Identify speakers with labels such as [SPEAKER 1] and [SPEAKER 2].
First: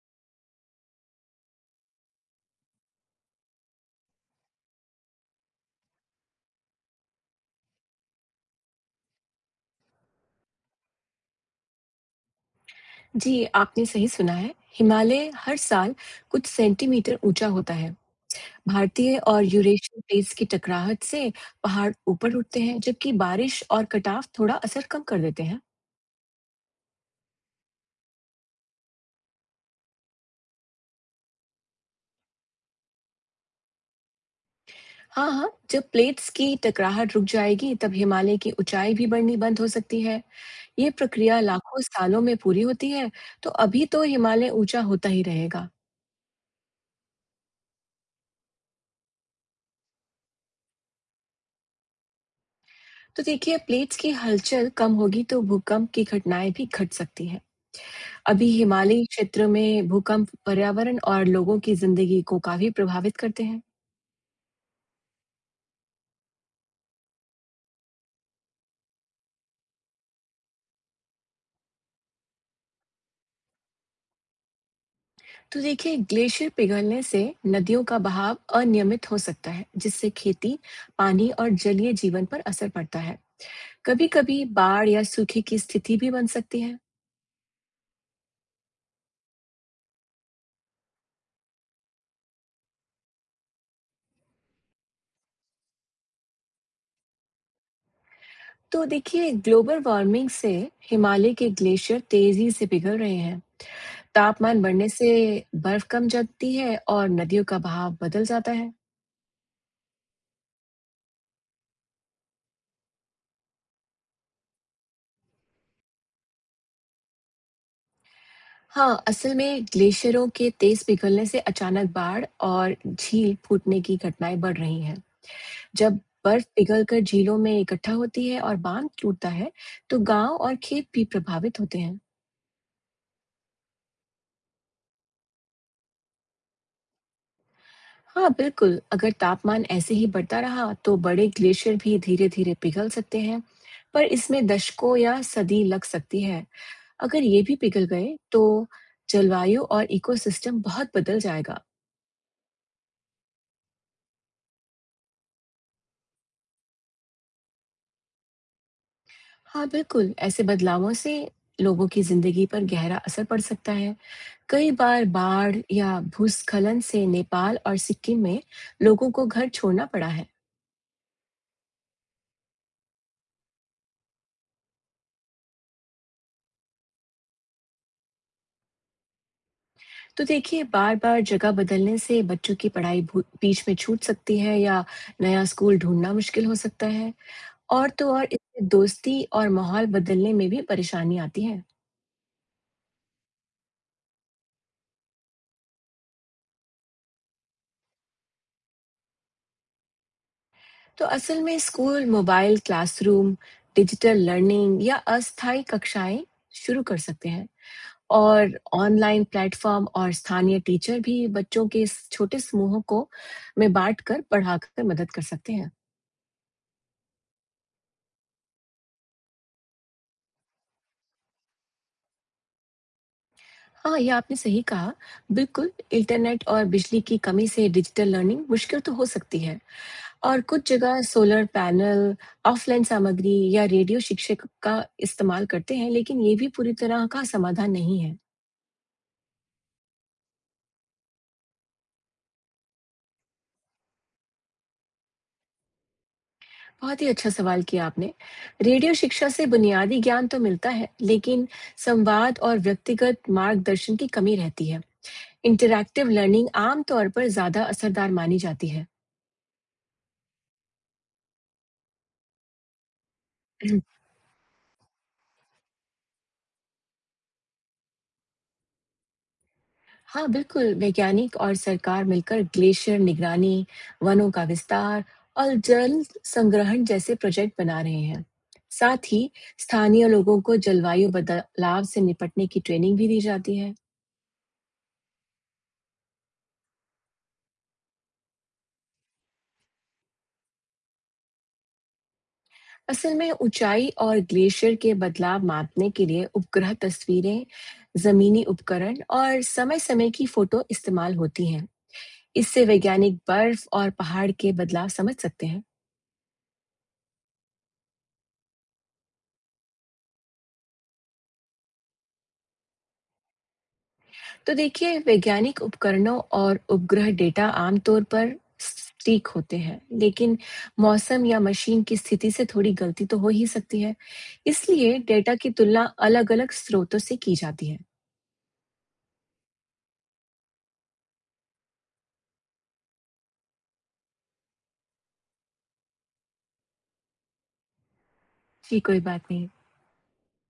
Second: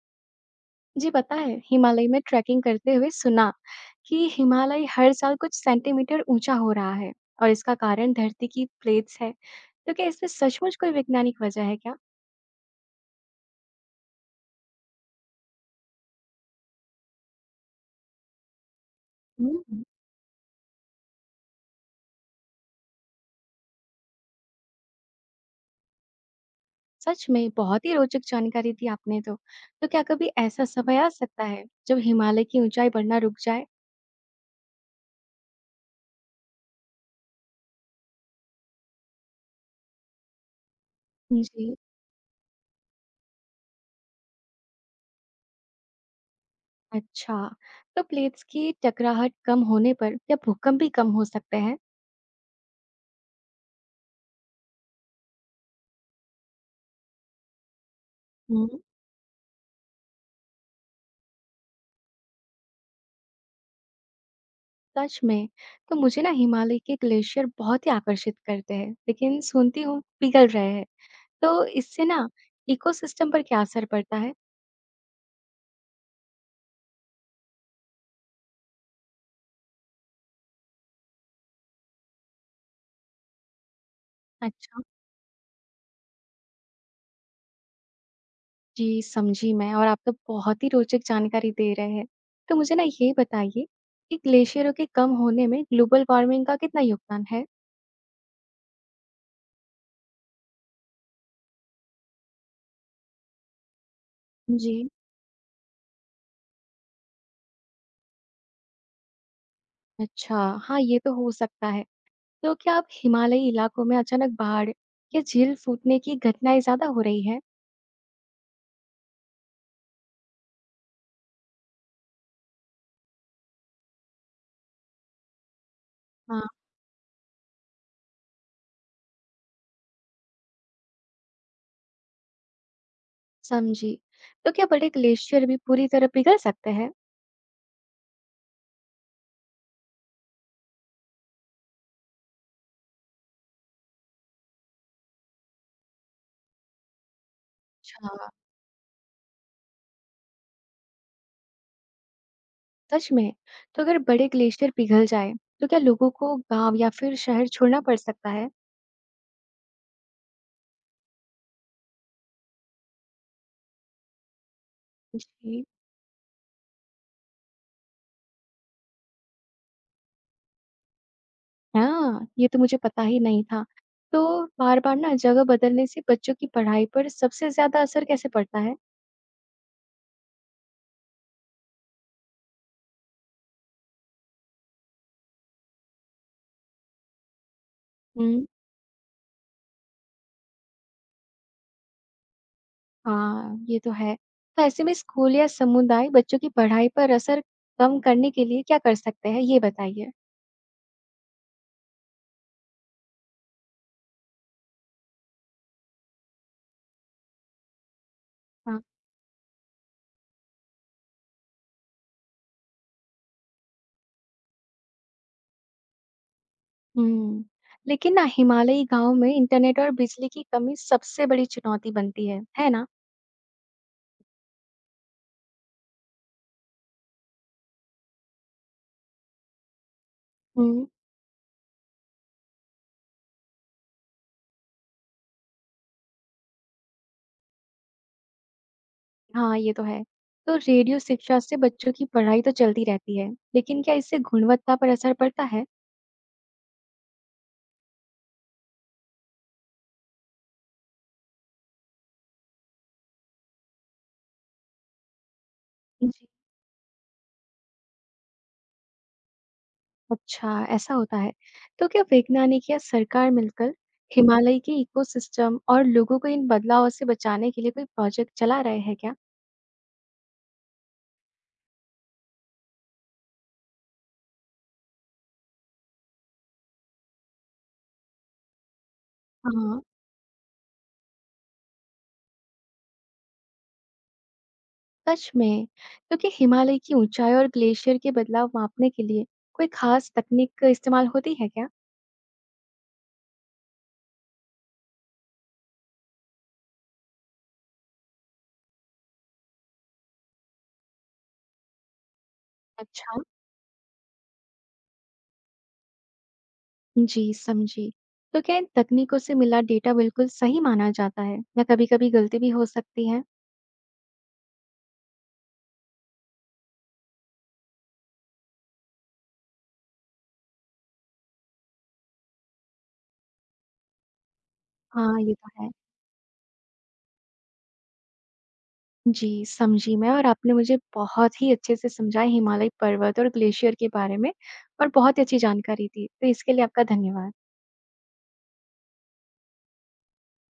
[SPEAKER 1] जी पता है, हिमालय में ट्रैकिंग करते हुए सुना कि हिमालय हर साल कुछ सेंटीमीटर ऊंचा हो रहा है और इसका कारण धरती की प्लेट्स है। तो क्या इसमें सचमुच कोई वैज्ञानिक वजह है क्या?
[SPEAKER 2] जी, आपने सही सुना है। हिमालय हर साल कुछ सेंटीमीटर ऊंचा होता है। भारतीय और
[SPEAKER 1] हम्म।
[SPEAKER 2] यूरेशियन प्लेट्स की टकराहट से पहाड़ ऊपर उठते हैं, जबकि बारिश और कटाव थोड़ा असर कम कर देते हैं।
[SPEAKER 1] सच में बहुत ही रोचक जानकारी दी आपने तो। तो क्या कभी ऐसा समय आ सकता है जब हिमालय की ऊंचाई बढ़ना रुक जाए?
[SPEAKER 2] हाँ, हाँ, जब प्लेट्स की टकराहट रुक जाएगी, तब हिमालय की ऊंचाई भी बढ़नी बंद हो सकती है। ये प्रक्रिया
[SPEAKER 1] जी।
[SPEAKER 2] लाखों सालों में पूरी होती है, तो अभी तो हिमालय ऊंचा होता ही रहेगा।
[SPEAKER 1] अच्छा, तो प्लेट्स की टकराहट कम होने पर क्या भूकंप भी कम हो सकते हैं?
[SPEAKER 2] तो देखिए, प्लेट्स की हलचल कम होगी तो भूकंप की घटनाएं भी घट सकती हैं। अभी हिमालयी क्षेत्र में भूकंप पर्यावरण और लोगों की जिंदगी को काफी प्रभावित करते हैं।
[SPEAKER 1] सच में, तो मुझे ना हिमालय के ग्लेशियर बहुत ही आकर्षित करते हैं, लेकिन सुनती हूँ पिघल रहे हैं, तो इससे ना इकोसिस्टम पर क्या असर पड़ता है?
[SPEAKER 2] तो देखिए, ग्लेशियर पिघलने से नदियों का बहाव अनियमित हो सकता है, जिससे खेती, पानी और जलीय जीवन पर असर पड़ता है। कभी-कभी
[SPEAKER 1] अच्छा,
[SPEAKER 2] बाढ़ या सूखे की स्थिति भी बन सकती है।
[SPEAKER 1] जी समझी मैं और आप तो बहुत ही रोचक जानकारी दे रहे हैं। तो मुझे ना ये बताइए कि ग्लेशियरों के कम होने में ग्लोबल वार्मिंग का कितना योगदान है?
[SPEAKER 2] तो देखिए, ग्लोबल वार्मिंग से हिमालय के ग्लेशियर तेजी से पिघल रहे हैं। तापमान
[SPEAKER 1] जी।
[SPEAKER 2] बढ़ने से बर्फ कम जमती है और नदियों का बहाव बदल जाता है।
[SPEAKER 1] अच्छा, हाँ ये तो हो सकता है। तो क्या अब हिमालयी इलाकों में अचानक बाढ़ या झील फूटने की घटनाएं ज्यादा हो रही है?
[SPEAKER 2] हाँ, असल में ग्लेशियरों के तेज पिघलने से अचानक बाढ़ और झील फूटने की घटनाएं बढ़ रही हैं। जब बर्फ पिघलकर झीलों में इकट्ठा होती है और बांध टूटता है, तो गांव और खेत भी प्रभावित होते हैं।
[SPEAKER 1] समझी। तो क्या बड़े ग्लेशियर भी पूरी तरह पिघल सकते हैं?
[SPEAKER 2] हाँ, बिल्कुल। अगर तापमान ऐसे ही बढ़ता रहा, तो बड़े ग्लेशियर भी धीरे-धीरे पिघल सकते हैं, पर इसमें दशकों या सदी लग सकती है। अगर ये भी पिघल गए,
[SPEAKER 1] अच्छा,
[SPEAKER 2] तो जलवायु और इकोसिस्टम बहुत बदल जाएगा।
[SPEAKER 1] सच में? तो अगर बड़े ग्लेशियर पिघल जाए, तो क्या लोगों को गाँव या फिर शहर छोड़ना पड़ सकता है?
[SPEAKER 2] हाँ बिल्कुल, ऐसे बदलावों से लोगों की जिंदगी पर गहरा असर पड़ सकता है। कई बार बाढ़
[SPEAKER 1] जी।
[SPEAKER 2] या भूस्खलन से नेपाल और सिक्किम में लोगों को घर छोड़ना पड़ा है।
[SPEAKER 1] हाँ, ये तो मुझे पता ही नहीं था। तो बार-बार ना जगह बदलने से बच्चों की पढ़ाई पर सबसे ज़्यादा असर कैसे पड़ता है?
[SPEAKER 2] तो देखिए, बार-बार जगह बदलने से बच्चों की पढ़ाई बीच में छूट सकती है या नया स्कूल ढूंढना मुश्किल हो सकता है। और तो और
[SPEAKER 1] हम्म।
[SPEAKER 2] इससे दोस्ती और माहौल बदलने में भी परेशानी आती है।
[SPEAKER 1] हाँ, ये तो है। तो ऐसे में स्कूल या समुदाय बच्चों की पढ़ाई पर असर कम करने के लिए क्या कर सकते हैं? ये बताइए।
[SPEAKER 2] तो असल में school, mobile classroom, digital learning या अस्थायी कक्षाएं शुरू कर सकते हैं। और ऑनलाइन प्लेटफॉर्म और स्थानीय टीचर भी बच्चों के इस छोटे समूहों को में बांट कर पढ़ाकर मदद कर सकते हैं।
[SPEAKER 1] हुँ। लेकिन ना हिमालयी गाँव में इंटरनेट और बिजली की कमी सबसे बड़ी चुनौती बनती है ना?
[SPEAKER 2] हाँ, ये आपने सही कहा। बिल्कुल, इंटरनेट और बिजली की कमी से डिजिटल लर्निंग मुश्किल तो हो सकती है। और कुछ
[SPEAKER 1] हुँ।
[SPEAKER 2] जगह सोलर पैनल, ऑफलाइन सामग्री या रेडियो शिक्षक का इस्तेमाल करते हैं, लेकिन ये भी पूरी तरह का समाधान नहीं है।
[SPEAKER 1] हाँ, ये तो है। तो रेडियो शिक्षा से बच्चों की पढ़ाई तो चलती रहती है, लेकिन क्या इससे गुणवत्ता पर असर पड़ता है?
[SPEAKER 2] बहुत ही अच्छा सवाल किया आपने। रेडियो शिक्षा से बुनियादी ज्ञान तो मिलता है, लेकिन संवाद और व्यक्तिगत मार्गदर्शन की कमी रहती है। इंटरैक्टिव
[SPEAKER 1] जी।
[SPEAKER 2] लर्निंग आमतौर पर ज्यादा असरदार मानी जाती है।
[SPEAKER 1] अच्छा, ऐसा होता है। तो क्या वैज्ञानिक या सरकार मिलकर हिमालय के इकोसिस्टम और लोगों को इन बदलावों से बचाने के लिए कोई प्रोजेक्ट चला रहे हैं क्या?
[SPEAKER 2] हाँ, बिल्कुल, वैज्ञानिक और सरकार मिलकर ग्लेशियर निगरानी, वनों का विस्तार और जल संग्रहण जैसे प्रोजेक्ट बना रहे हैं। साथ ही
[SPEAKER 1] हाँ।
[SPEAKER 2] स्थानीय लोगों को जलवायु बदलाव से निपटने की ट्रेनिंग भी दी जाती है।
[SPEAKER 1] सच में, क्योंकि हिमालय की ऊँचाई और ग्लेशियर के बदलाव मापने के लिए कोई खास तकनीक का इस्तेमाल होती है क्या?
[SPEAKER 2] असल में ऊंचाई और ग्लेशियर के बदलाव मापने के लिए उपग्रह तस्वीरें, जमीनी उपकरण और समय-समय की फोटो इस्तेमाल होती हैं। इससे वैज्ञानिक
[SPEAKER 1] अच्छा।
[SPEAKER 2] बर्फ और पहाड़ के बदलाव समझ सकते हैं।
[SPEAKER 1] जी, समझी। तो क्या इन तकनीकों से मिला डेटा बिल्कुल सही माना जाता है या कभी-कभी गलती भी हो सकती है?
[SPEAKER 2] तो देखिए, वैज्ञानिक उपकरणों और उपग्रह डेटा आमतौर पर सटीक होते हैं, लेकिन मौसम या मशीन की स्थिति से थोड़ी गलती तो हो ही सकती है। इसलिए
[SPEAKER 1] हाँ, ये
[SPEAKER 2] डेटा की
[SPEAKER 1] तो है।
[SPEAKER 2] तुलना अलग-अलग स्रोतों से की जाती है।
[SPEAKER 1] जी, समझी मैं और आपने मुझे बहुत ही अच्छे से समझाया हिमालय पर्वत और ग्लेशियर के बारे में और बहुत ही अच्छी जानकारी दी। तो इसके लिए आपका धन्यवाद।
[SPEAKER 2] जी, कोई बात नहीं।